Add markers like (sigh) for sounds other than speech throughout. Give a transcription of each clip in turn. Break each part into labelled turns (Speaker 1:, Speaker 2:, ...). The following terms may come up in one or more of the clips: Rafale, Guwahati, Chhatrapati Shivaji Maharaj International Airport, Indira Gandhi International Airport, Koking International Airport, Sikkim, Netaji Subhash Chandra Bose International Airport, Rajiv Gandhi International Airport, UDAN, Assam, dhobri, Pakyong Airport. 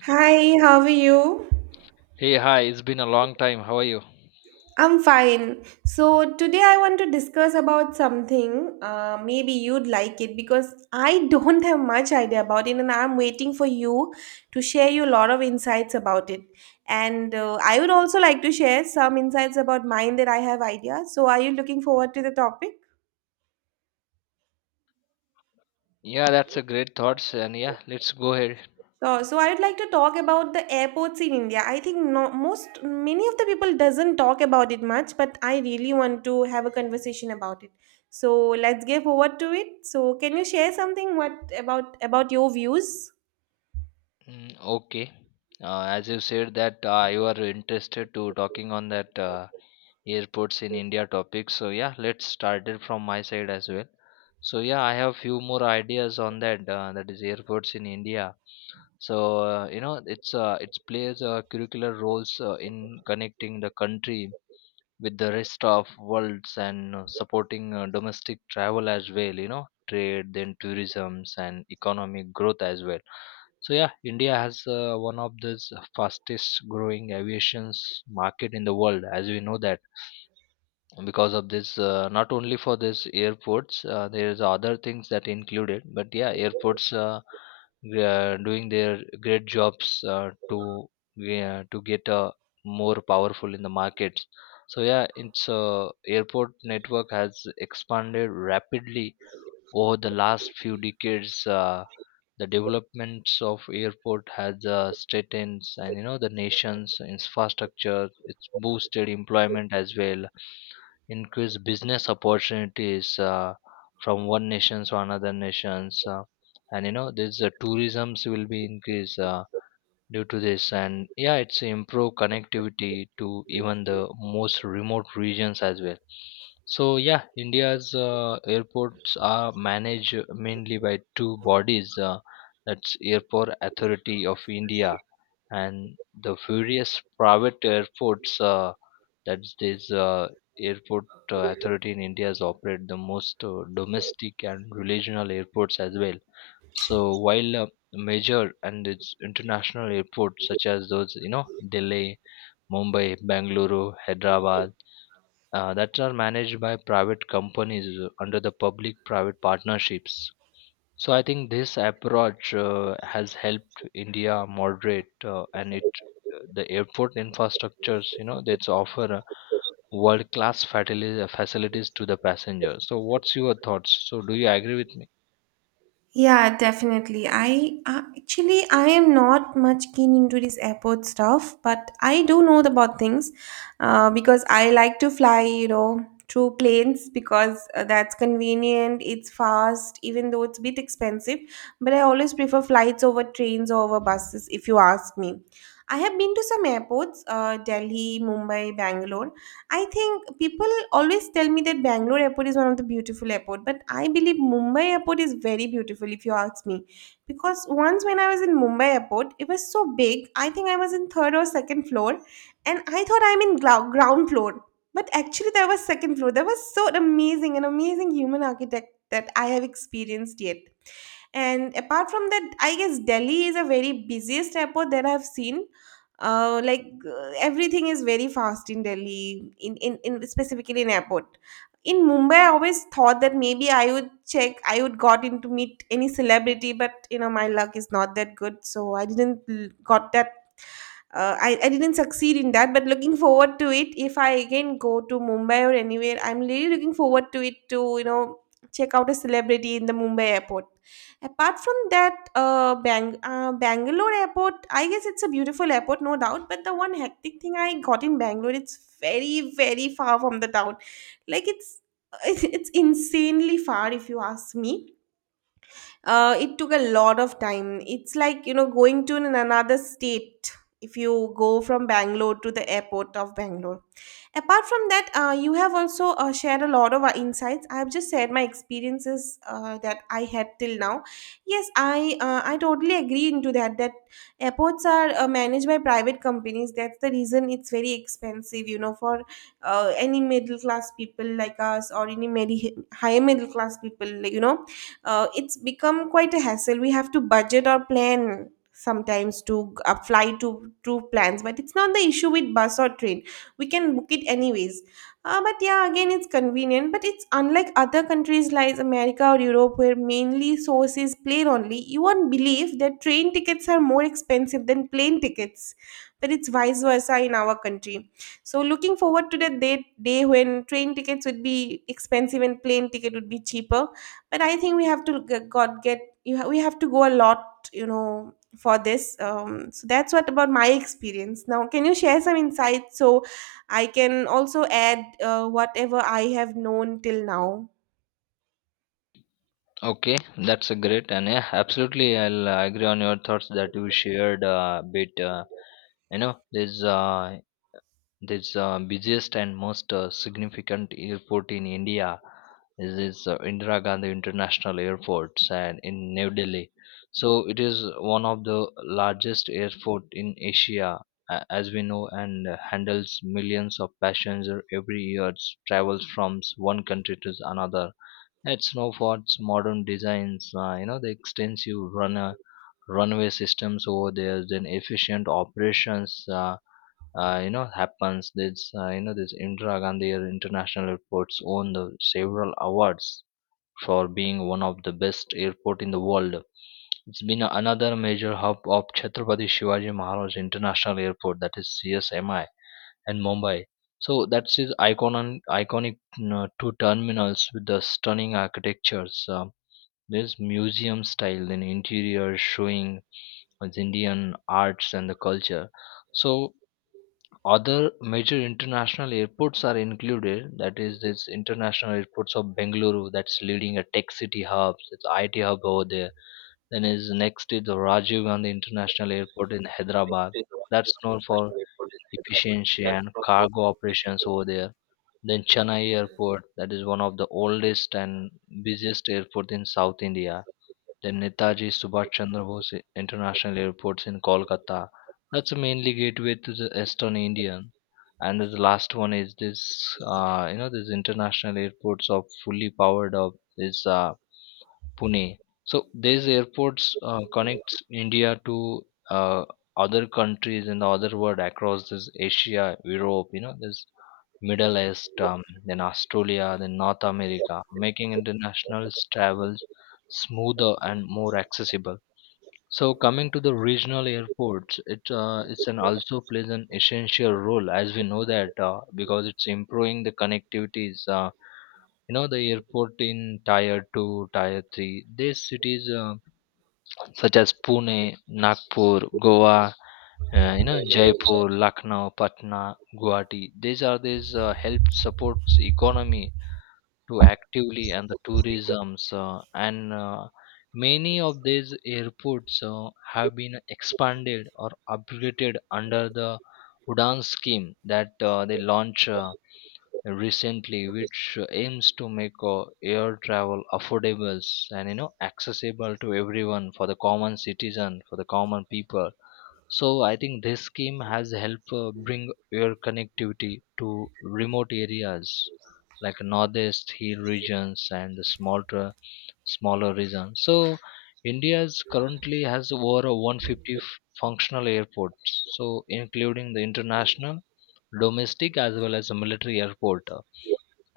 Speaker 1: Hi, how are you?
Speaker 2: Hey, hi, it's been a long time. How are you?
Speaker 1: I'm fine. So today I want to discuss about something. Maybe you'd like it because I (laughs) don't have much idea about it, and I'm waiting for you to share you a lot of insights about it. And I would also like to share some insights about mine that I have idea. So are you looking forward to the topic?
Speaker 2: Yeah, that's a great thoughts and yeah, let's go ahead.
Speaker 1: So I would like to talk about the airports in India. I think no, most many of the people doesn't talk about it much, but I really want to have a conversation about it. So let's give over to it. So can you share something what about your views?
Speaker 2: Mm, okay. As you said that you are interested to talking on that airports in India topic. So yeah, let's start it from my side as well. So yeah, I have few more ideas on that that is airports in India. So it plays curricular roles in connecting the country with the rest of worlds and supporting domestic travel as well, you know, trade, then tourisms and economic growth as well. So yeah, india has one of the fastest growing aviations market in the world, as we know that. Because of this, not only for this airports, there's other things that included, but yeah, airports, doing their great jobs to get more powerful in the markets. So yeah, it's airport network has expanded rapidly over the last few decades. The developments of airport has strengthened, and you know the nation's infrastructure, it's boosted employment as well, increase business opportunities from one nation to another nations, and you know this tourisms will be increased due to this. And yeah, it's improve connectivity to even the most remote regions as well. So yeah, india's airports are managed mainly by two bodies, that's airport authority of india and the various private airports, that's this airport authority in india's operate the most domestic and regional airports as well. So while major and its international airports such as those, you know, delhi, mumbai, bangalore, hyderabad, that are managed by private companies under the public private partnerships. So I think this approach has helped india moderate, and it the airport infrastructures, you know, that's offer world class facilities to the passengers. So what's your thoughts? So do you agree with me?
Speaker 1: Yeah, definitely. I actually I am not much keen into this airport stuff, but I do know about things because I like to fly, you know, through planes because that's convenient, it's fast, even though it's a bit expensive. But I always prefer flights over trains or over buses, if you ask me. I have been to some airports, Delhi, Mumbai, Bangalore, I think people always tell me that Bangalore airport is one of the beautiful airport, but I believe Mumbai airport is very beautiful if you ask me. Because once when I was in Mumbai airport, it was so big. I think I was in third or second floor, and I thought I'm in ground floor, but actually there was second floor. That was so amazing, an amazing human architect that I have experienced yet. And apart from that, I guess Delhi is a very busiest airport that I've seen. Everything is very fast in Delhi, in specifically in airport. In Mumbai, I always thought that maybe I would check, I would got in to meet any celebrity, but you know my luck is not that good, so I didn't got that I didn't succeed in that, but looking forward to it. If I again go to Mumbai or anywhere, I'm really looking forward to it to, you know, check out a celebrity in the Mumbai airport. Apart from that, Bangalore airport, I guess it's a beautiful airport, no doubt, but the one hectic thing I got in Bangalore, it's very very far from the town. Like it's (laughs) it's insanely far if you ask me. It took a lot of time. It's like, you know, going to another state if you go from Bangalore to the airport of Bangalore. Apart from that, you have also shared a lot of insights. I've just shared my experiences that I had till now. Yes, I totally agree into that. That airports are managed by private companies. That's the reason it's very expensive. You know, for any middle class people like us or any higher middle class people, like, you know, it's become quite a hassle. We have to budget or plan sometimes to apply to plans, but it's not the issue with bus or train. We can book it anyways. But yeah, again, it's convenient, but it's unlike other countries like America or Europe, where mainly source is plane only. You won't believe that train tickets are more expensive than plane tickets, but it's vice versa in our country. So looking forward to the day when train tickets would be expensive and plane ticket would be cheaper, but I think we have to g- god get you ha- we have to go a lot, you know, for this so that's what about my experience. Now can you share some insights so I can also add whatever I have known till now?
Speaker 2: Okay, that's a great, and yeah, absolutely. I'll agree on your thoughts that you shared a bit. You know, this uh, this busiest and most significant airport in India is this Indira Gandhi International Airport and in New Delhi. So it is one of the largest airport in Asia, as we know, and handles millions of passengers every year. Travels from one country to another at Snowfort's modern designs, you know, the extensive runner runway systems over there, then efficient operations, you know, happens. This, you know, this Indira Gandhi International Airport's won the several awards for being one of the best airport in the world. It's been another major hub of Chhatrapati Shivaji Maharaj International Airport, that is CSMI, and Mumbai. So that's his iconic two terminals with the stunning architectures. This museum style and interior showing as Indian arts and the culture. So other major international airports are included. That is this international airports of Bengaluru, that's leading a tech city hub. It's IT hub over there. Then is next is the Rajiv Gandhi International Airport in Hyderabad. That's known for efficiency and cargo operations over there. Then Chennai Airport, that is one of the oldest and busiest airport in South India. Then Netaji Subhash Chandra Bose International Airports in Kolkata. That's mainly gateway to the Eastern Indian. And the last one is this, you know, this international airports are fully powered up. Is Pune. So these airports connects India to uh, other countries in the other world across this Asia, Europe, you know, this Middle East, then Australia, then North America, making international travels smoother and more accessible. So coming to the regional airports, it it's an also plays an essential role, as we know that, because it's improving the connectivities. You know, the airport in tier 2, tier 3, these cities, such as pune, nagpur, goa, you know, jaipur, lucknow, patna, guwahati, these are these help supports economy to actively and the tourisms, and many of these airports have been expanded or upgraded under the udan scheme that they launch recently, which aims to make air travel affordable and, you know, accessible to everyone, for the common citizen, for the common people. So I think this scheme has helped bring air connectivity to remote areas like northeast hill regions and the smaller regions. So india's currently has over 150 functional airports, so including the international, domestic as well as the military airport.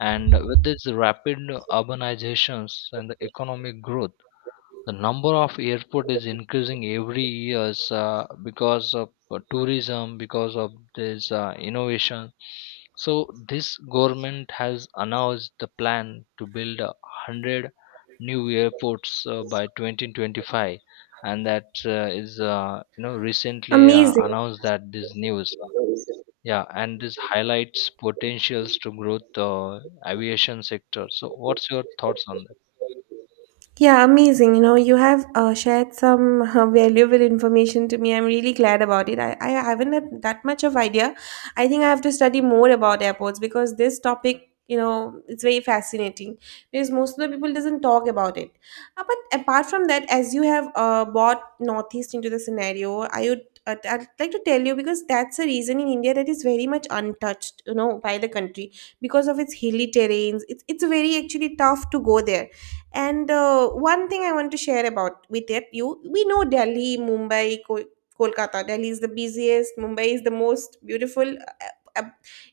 Speaker 2: And with this rapid urbanizations and the economic growth, the number of airport is increasing every years, because of tourism, because of this innovation. So this government has announced the plan to build a 100 new airports by 2025, and that is you know, recently
Speaker 1: Amazing.
Speaker 2: announced that this news. Yeah, and this highlights potentials to growth aviation sector. So, what's your thoughts on that?
Speaker 1: Yeah, amazing. You know, you have shared some (laughs) valuable information to me. I'm really glad about it. I haven't had that much of idea. I think I have to study more about airports because this topic, you know, it's very fascinating because most of the people doesn't talk about it. But apart from that, as you have brought Northeast into the scenario, I'd like to tell you because that's a reason in India that is very much untouched, you know, by the country because of its hilly terrains. It's very actually tough to go there. And One thing I want to share about with it, you we know Delhi, Mumbai, Kolkata. Delhi is the busiest. Mumbai is the most beautiful. Uh,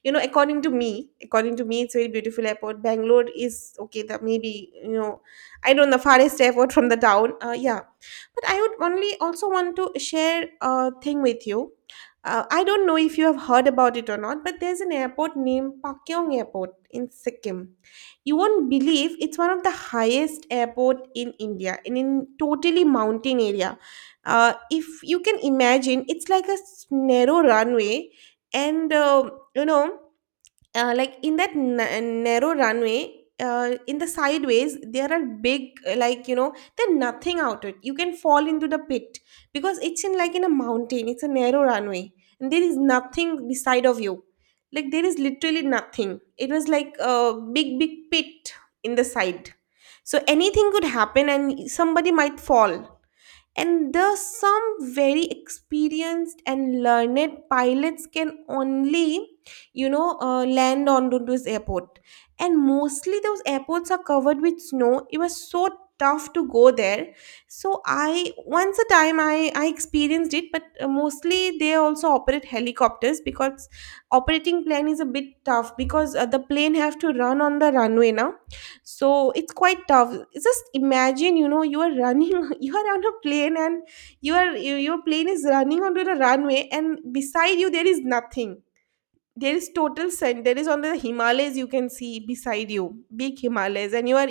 Speaker 1: you know, according to me, it's a very beautiful airport. Bangalore is okay. That maybe, you know, I don't know, the farthest airport from the town. Yeah, but I would only also want to share a thing with you. I don't know if you have heard about it or not, but there's an airport named Pakyong Airport in Sikkim. You won't believe it's one of the highest airport in India and in totally mountain area. If you can imagine, it's like a narrow runway and, you know, like in that narrow runway, in the sideways there are big, like, you know, there's nothing out it, you can fall into the pit because it's in like in a mountain, it's a narrow runway and there is nothing beside of you, like there is literally nothing. It was like a big big pit in the side. So anything could happen and somebody might fall, and thus some very experienced and learned pilots can only, you know, land on to this airport. And mostly those airports are covered with snow. It was so tough to go there. So I once a time I experienced it, but mostly they also operate helicopters because operating plane is a bit tough, because the plane have to run on the runway now. So it's quite tough. Just imagine, you know, you are running (laughs) you are on a plane and your plane is running onto the runway and beside you there is nothing. There is total sun, there is only the Himalayas you can see beside you. Big Himalayas, and you are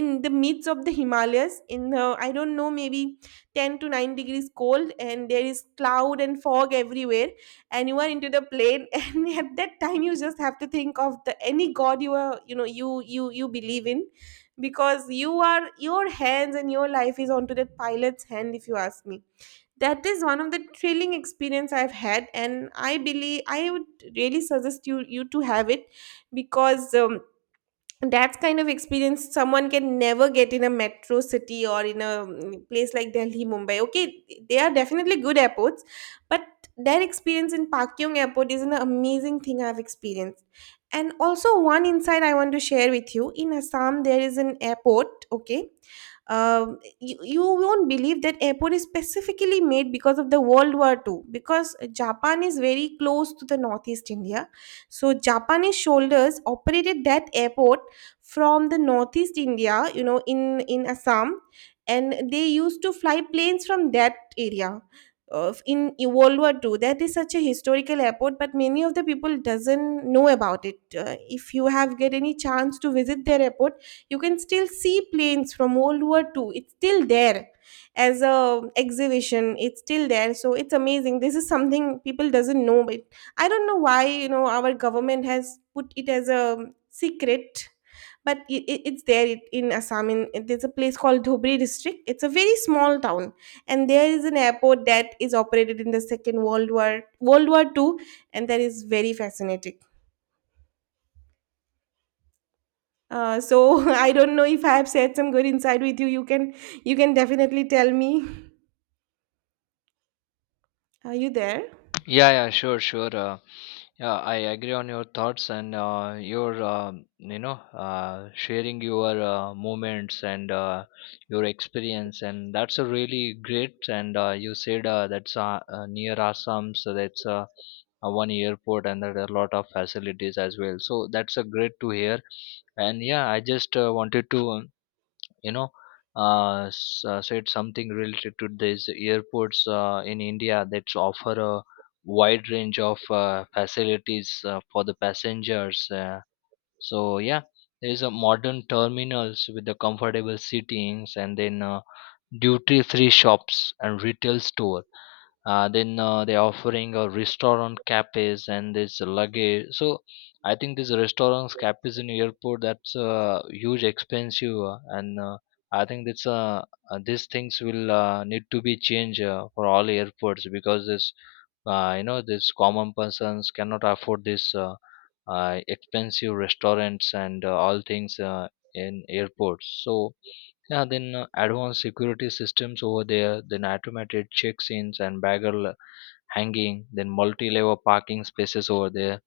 Speaker 1: in the midst of the Himalayas in the, I don't know, maybe 10 to 9 degrees cold, and there is cloud and fog everywhere. And you are into the plane (laughs) and at that time you just have to think of the any god you are, you know, you believe in, because you are, your hands and your life is onto that pilot's hand, if you ask me. That is one of the thrilling experience I've had, and I believe I would really suggest you to have it. Because that's kind of experience someone can never get in a metro city or in a place like Delhi, Mumbai. Okay, they are definitely good airports, but that experience in Pak Yong Airport is an amazing thing I've experienced. And also, one insight I want to share with you: in Assam, there is an airport, okay, you won't believe that airport is specifically made because of the World War Two. Because Japan is very close to the Northeast India, so Japanese shoulders operated that airport from the Northeast India, you know, in Assam, and they used to fly planes from that area of in World War Two. That is such a historical airport, but many of the people doesn't know about it. If you have get any chance to visit their airport, you can still see planes from World War Two. It's still there as a exhibition. It's still there. So it's amazing. This is something people doesn't know. But I don't know why, you know, our government has put it as a secret, but it's there. In Assam, there's a place called Dhobri district. It's a very small town, and there is an airport that is operated in the Second World War, World War Two, and that is very fascinating. So (laughs) I don't know if I have said some good insight with you. You can, you can definitely tell me. Are you there?
Speaker 2: Yeah, yeah, sure, sure. Yeah, I agree on your thoughts and um, you know, sharing your moments and your experience, and that's a really great. And you said that's near Assam, so that's one airport, and there are a lot of facilities as well. So that's a great to hear. And yeah, I just wanted to. You know, said something related to this airports in India, that offer a wide range of facilities for the passengers. So yeah, there is a modern terminals with the comfortable seatings, and then duty-free shops and retail store, then they're offering a restaurant cafes and this luggage. So I think these restaurants cafes in airport, that's huge expensive, and I think that's these things will need to be changed for all airports, because this you know, this common persons cannot afford this expensive restaurants and all things in airports. So yeah, then advanced security systems over there, then automated check-ins and bagel hanging, then multi-level parking spaces over there,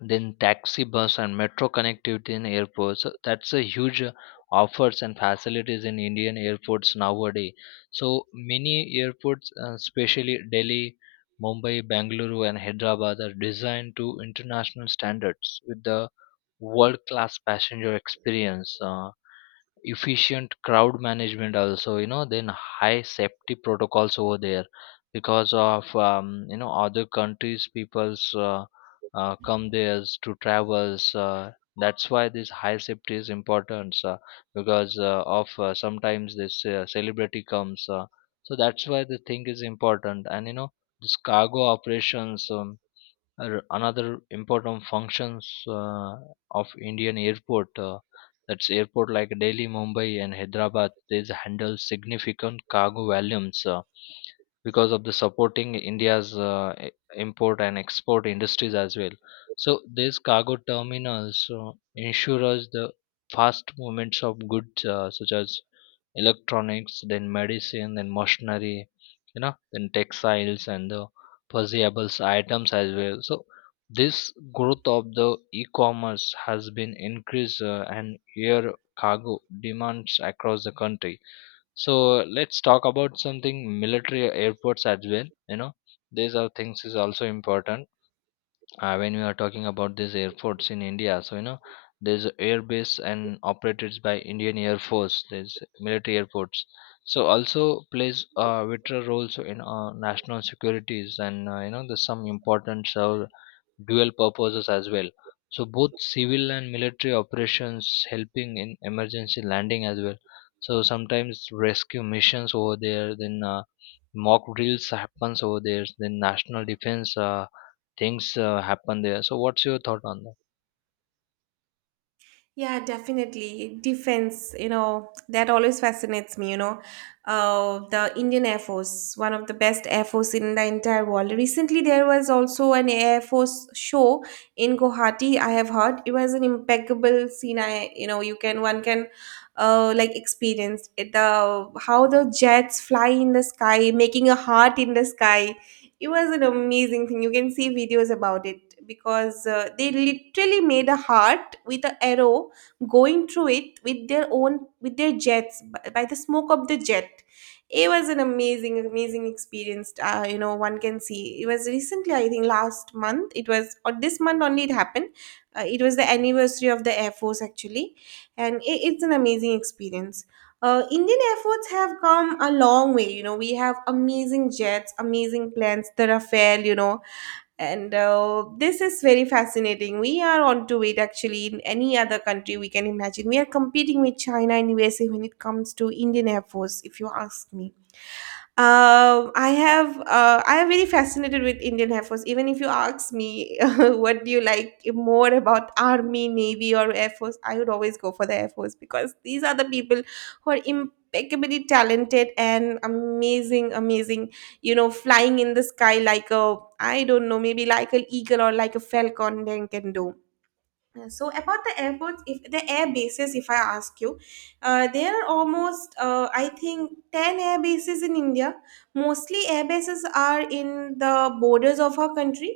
Speaker 2: then taxi bus and metro connectivity in airports. So that's a huge offers and facilities in Indian airports nowadays. So many airports, especially Delhi, Mumbai, Bangalore, and Hyderabad, are designed to international standards with the world-class passenger experience. Efficient crowd management also, you know, then high safety protocols over there, because of, you know, other countries people's come there to travels, that's why this high safety is important, because of sometimes this celebrity comes. So that's why the thing is important. And you know, this cargo operations, another important functions of Indian airport, that's airport like Delhi, Mumbai, and Hyderabad. These handle significant cargo volumes because of the supporting India's import and export industries as well. So these cargo terminals ensure us the fast movements of goods such as electronics, then medicine, then machinery, you know, then textiles and the perishable items as well. So this growth of the e-commerce has been increased, and here cargo demands across the country. So let's talk about something military airports as well. You know, these are things is also important when we are talking about these airports in India. So you know, there's a air base and operated by Indian Air Force. There's military airports. So also plays a vital role so in national securities and, you know, there's some importance, dual purposes as well. So both civil and military operations helping in emergency landing as well. So sometimes rescue missions over there, then mock drills happens over there, then national defense things happen there. So what's your thought on that?
Speaker 1: Yeah, definitely. Defense, you know, that always fascinates me, you know. The Indian Air Force, one of the best Air Force in the entire world. Recently, there was also an Air Force show in Guwahati, I have heard. It was an impeccable scene. I, you know, you can, one can, like experience it. How the jets fly in the sky, making a heart in the sky, it was an amazing thing. You can see videos about it because they literally made a heart with an arrow going through it with their own, with their jets, by the smoke of the jet. It was an amazing, amazing experience. One can see it was recently, I think, last month. It was or this month only. It happened. It was the anniversary of the Air Force actually, and it's an amazing experience. Indian efforts have come a long way. You know, we have amazing jets, amazing planes, the Rafale, and this is very fascinating. We are onto it actually in any other country we can imagine. We are competing with China and USA when it comes to Indian Air Force, if you ask me. I have I am very fascinated with Indian Air Force. Even if you ask me (laughs) what do you like more about Army, Navy, or Air Force, I would always go for the Air Force because these are the people who are impeccably talented and amazing, amazing. You know, flying in the sky like a I don't know, maybe like an eagle or like a falcon. They can do. So about the airports if the air bases if I ask you there are almost I think 10 air bases in India. Mostly air bases are in the borders of our country.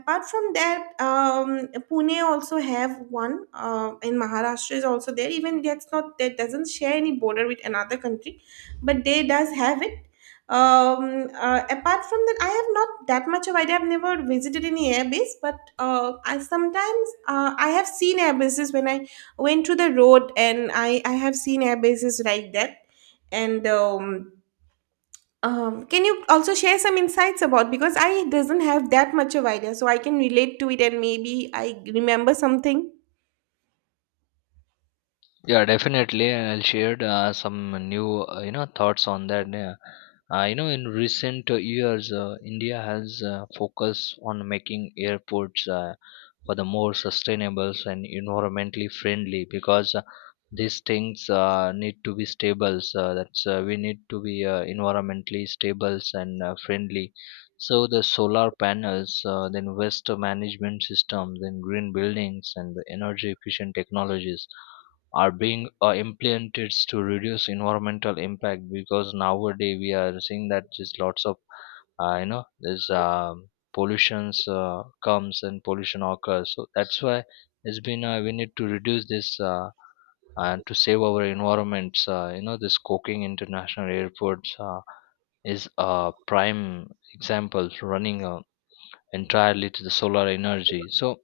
Speaker 1: Apart from that, Pune also have one in Maharashtra is also there, even that's not, that doesn't share any border with another country, but they does have it. Apart from that, I have not that much of idea. I've never visited any airbase, but I sometimes I have seen airbases when I went to the road, and I have seen airbases like that. And can you also share some insights about, because I doesn't have that much of idea, so I can relate to it and maybe I remember something.
Speaker 2: Yeah, definitely. And I'll share some new, you know, thoughts on that. Yeah. You know, in recent years, India has focused on making airports for the more sustainable and environmentally friendly, because these things need to be stable. So that's we need to be environmentally stable and friendly. So the solar panels, then waste management systems, then green buildings, and the energy efficient technologies are being implemented to reduce environmental impact, because nowadays we are seeing that there's lots of, you know, there's, pollutions comes and pollution occurs. So that's why it's been we need to reduce this, and to save our environments. You know, this Koking international Airport is a prime example, running entirely to the solar energy. So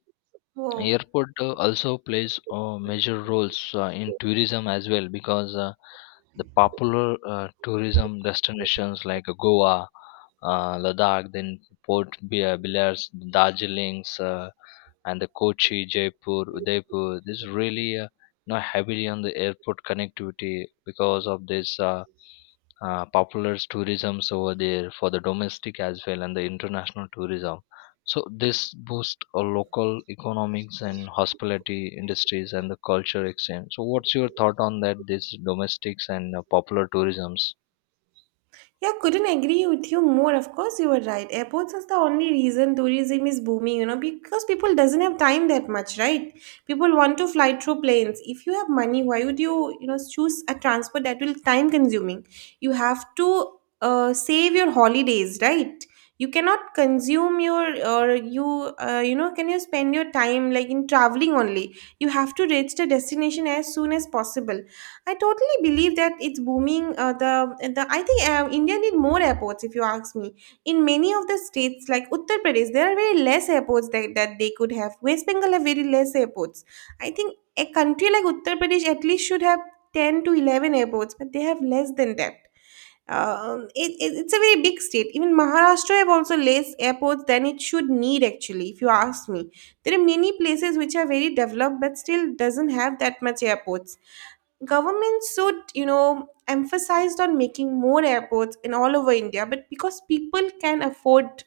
Speaker 1: Whoa.
Speaker 2: airport also plays major roles in tourism as well, because the popular tourism destinations like Goa, Ladakh, then Port Blair, Darjeeling's, and the Kochi, Jaipur, Udaipur. This really, you know, heavily on the airport connectivity because of this. Popular tourisms over there for the domestic as well and the international tourism. So this boosts local economics and hospitality industries and the culture exchange. So what's your thought on that? This domestics and popular tourisms.
Speaker 1: Yeah, couldn't agree with you more. Of course, you were right. Airports is the only reason tourism is booming, you know, because people doesn't have time that much, right? People want to fly through planes. If you have money, why would you, you know, choose a transport that will time consuming? You have to save your holidays, right? You cannot consume your or you you know can you spend your time like in traveling only. You have to reach the destination as soon as possible. I totally believe that it's booming. The I think India need more airports. If you ask me, in many of the states like Uttar Pradesh, there are very less airports that they could have. West Bengal have very less airports. I think a country like Uttar Pradesh at least should have 10 to 11 airports, but they have less than that. It's a very big state. Even Maharashtra have also less airports than it should need. Actually, if you ask me, there are many places which are very developed but still doesn't have that much airports. Governments should, you know, emphasized on making more airports in all over India, but because people can afford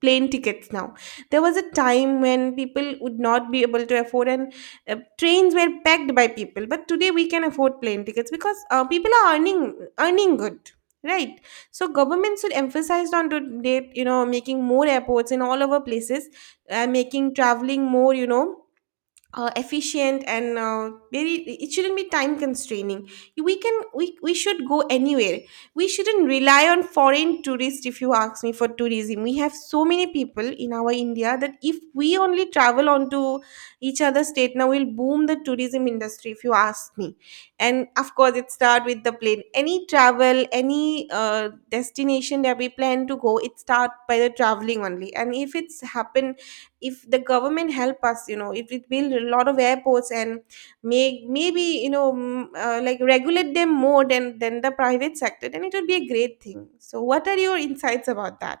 Speaker 1: plane tickets now. There was a time when people would not be able to afford, and trains were packed by people, but today we can afford plane tickets because people are earning good, right? So government should emphasize on today, you know, making more airports in all over places, making traveling more, you know, efficient and very, it shouldn't be time constraining. We should go anywhere. We shouldn't rely on foreign tourists if you ask me. For tourism, we have so many people in our India that if we only travel onto each other state, now we'll boom the tourism industry, if you ask me. And of course, it start with the plane. Any travel, any destination that we plan to go, it start by the traveling only. And if it's happen, if the government help us, you know, if it build a lot of airports and make, maybe, like regulate them more than the private sector, then it would be a great thing. So what are your insights about that?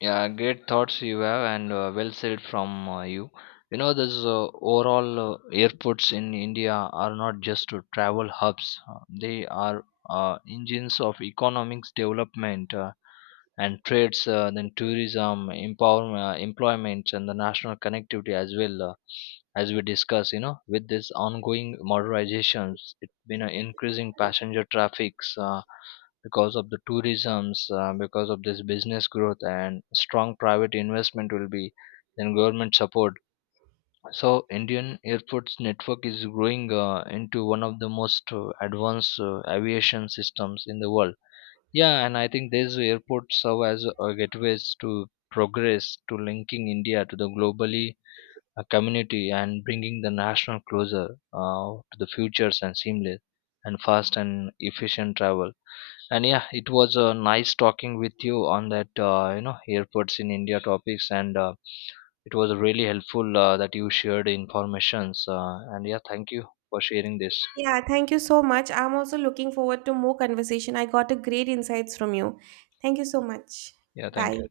Speaker 2: Yeah, great thoughts you have, and well said from you. You know, this overall airports in India are not just travel hubs; they are engines of economics development, and trades, then tourism, empowerment, employment, and the national connectivity as well. As we discuss, you know, with this ongoing modernizations, it's been an increasing passenger traffics. Because of the tourisms, because of this business growth and strong private investment will be, then government support. So indian airports network is growing into one of the most advanced aviation systems in the world. Yeah, and I think these airports serve as gateways to progress, to linking india to the globally community, and bringing the national closer to the futures and seamless and fast and efficient travel. And yeah, it was nice talking with you on that you know, airports in india topics, and it was really helpful that you shared informations, and yeah, thank you for sharing this.
Speaker 1: Yeah, thank you so much. I'm also looking forward to more conversation. I got a great insights from you. Thank you so much.
Speaker 2: Yeah,
Speaker 1: Bye.
Speaker 2: thank you.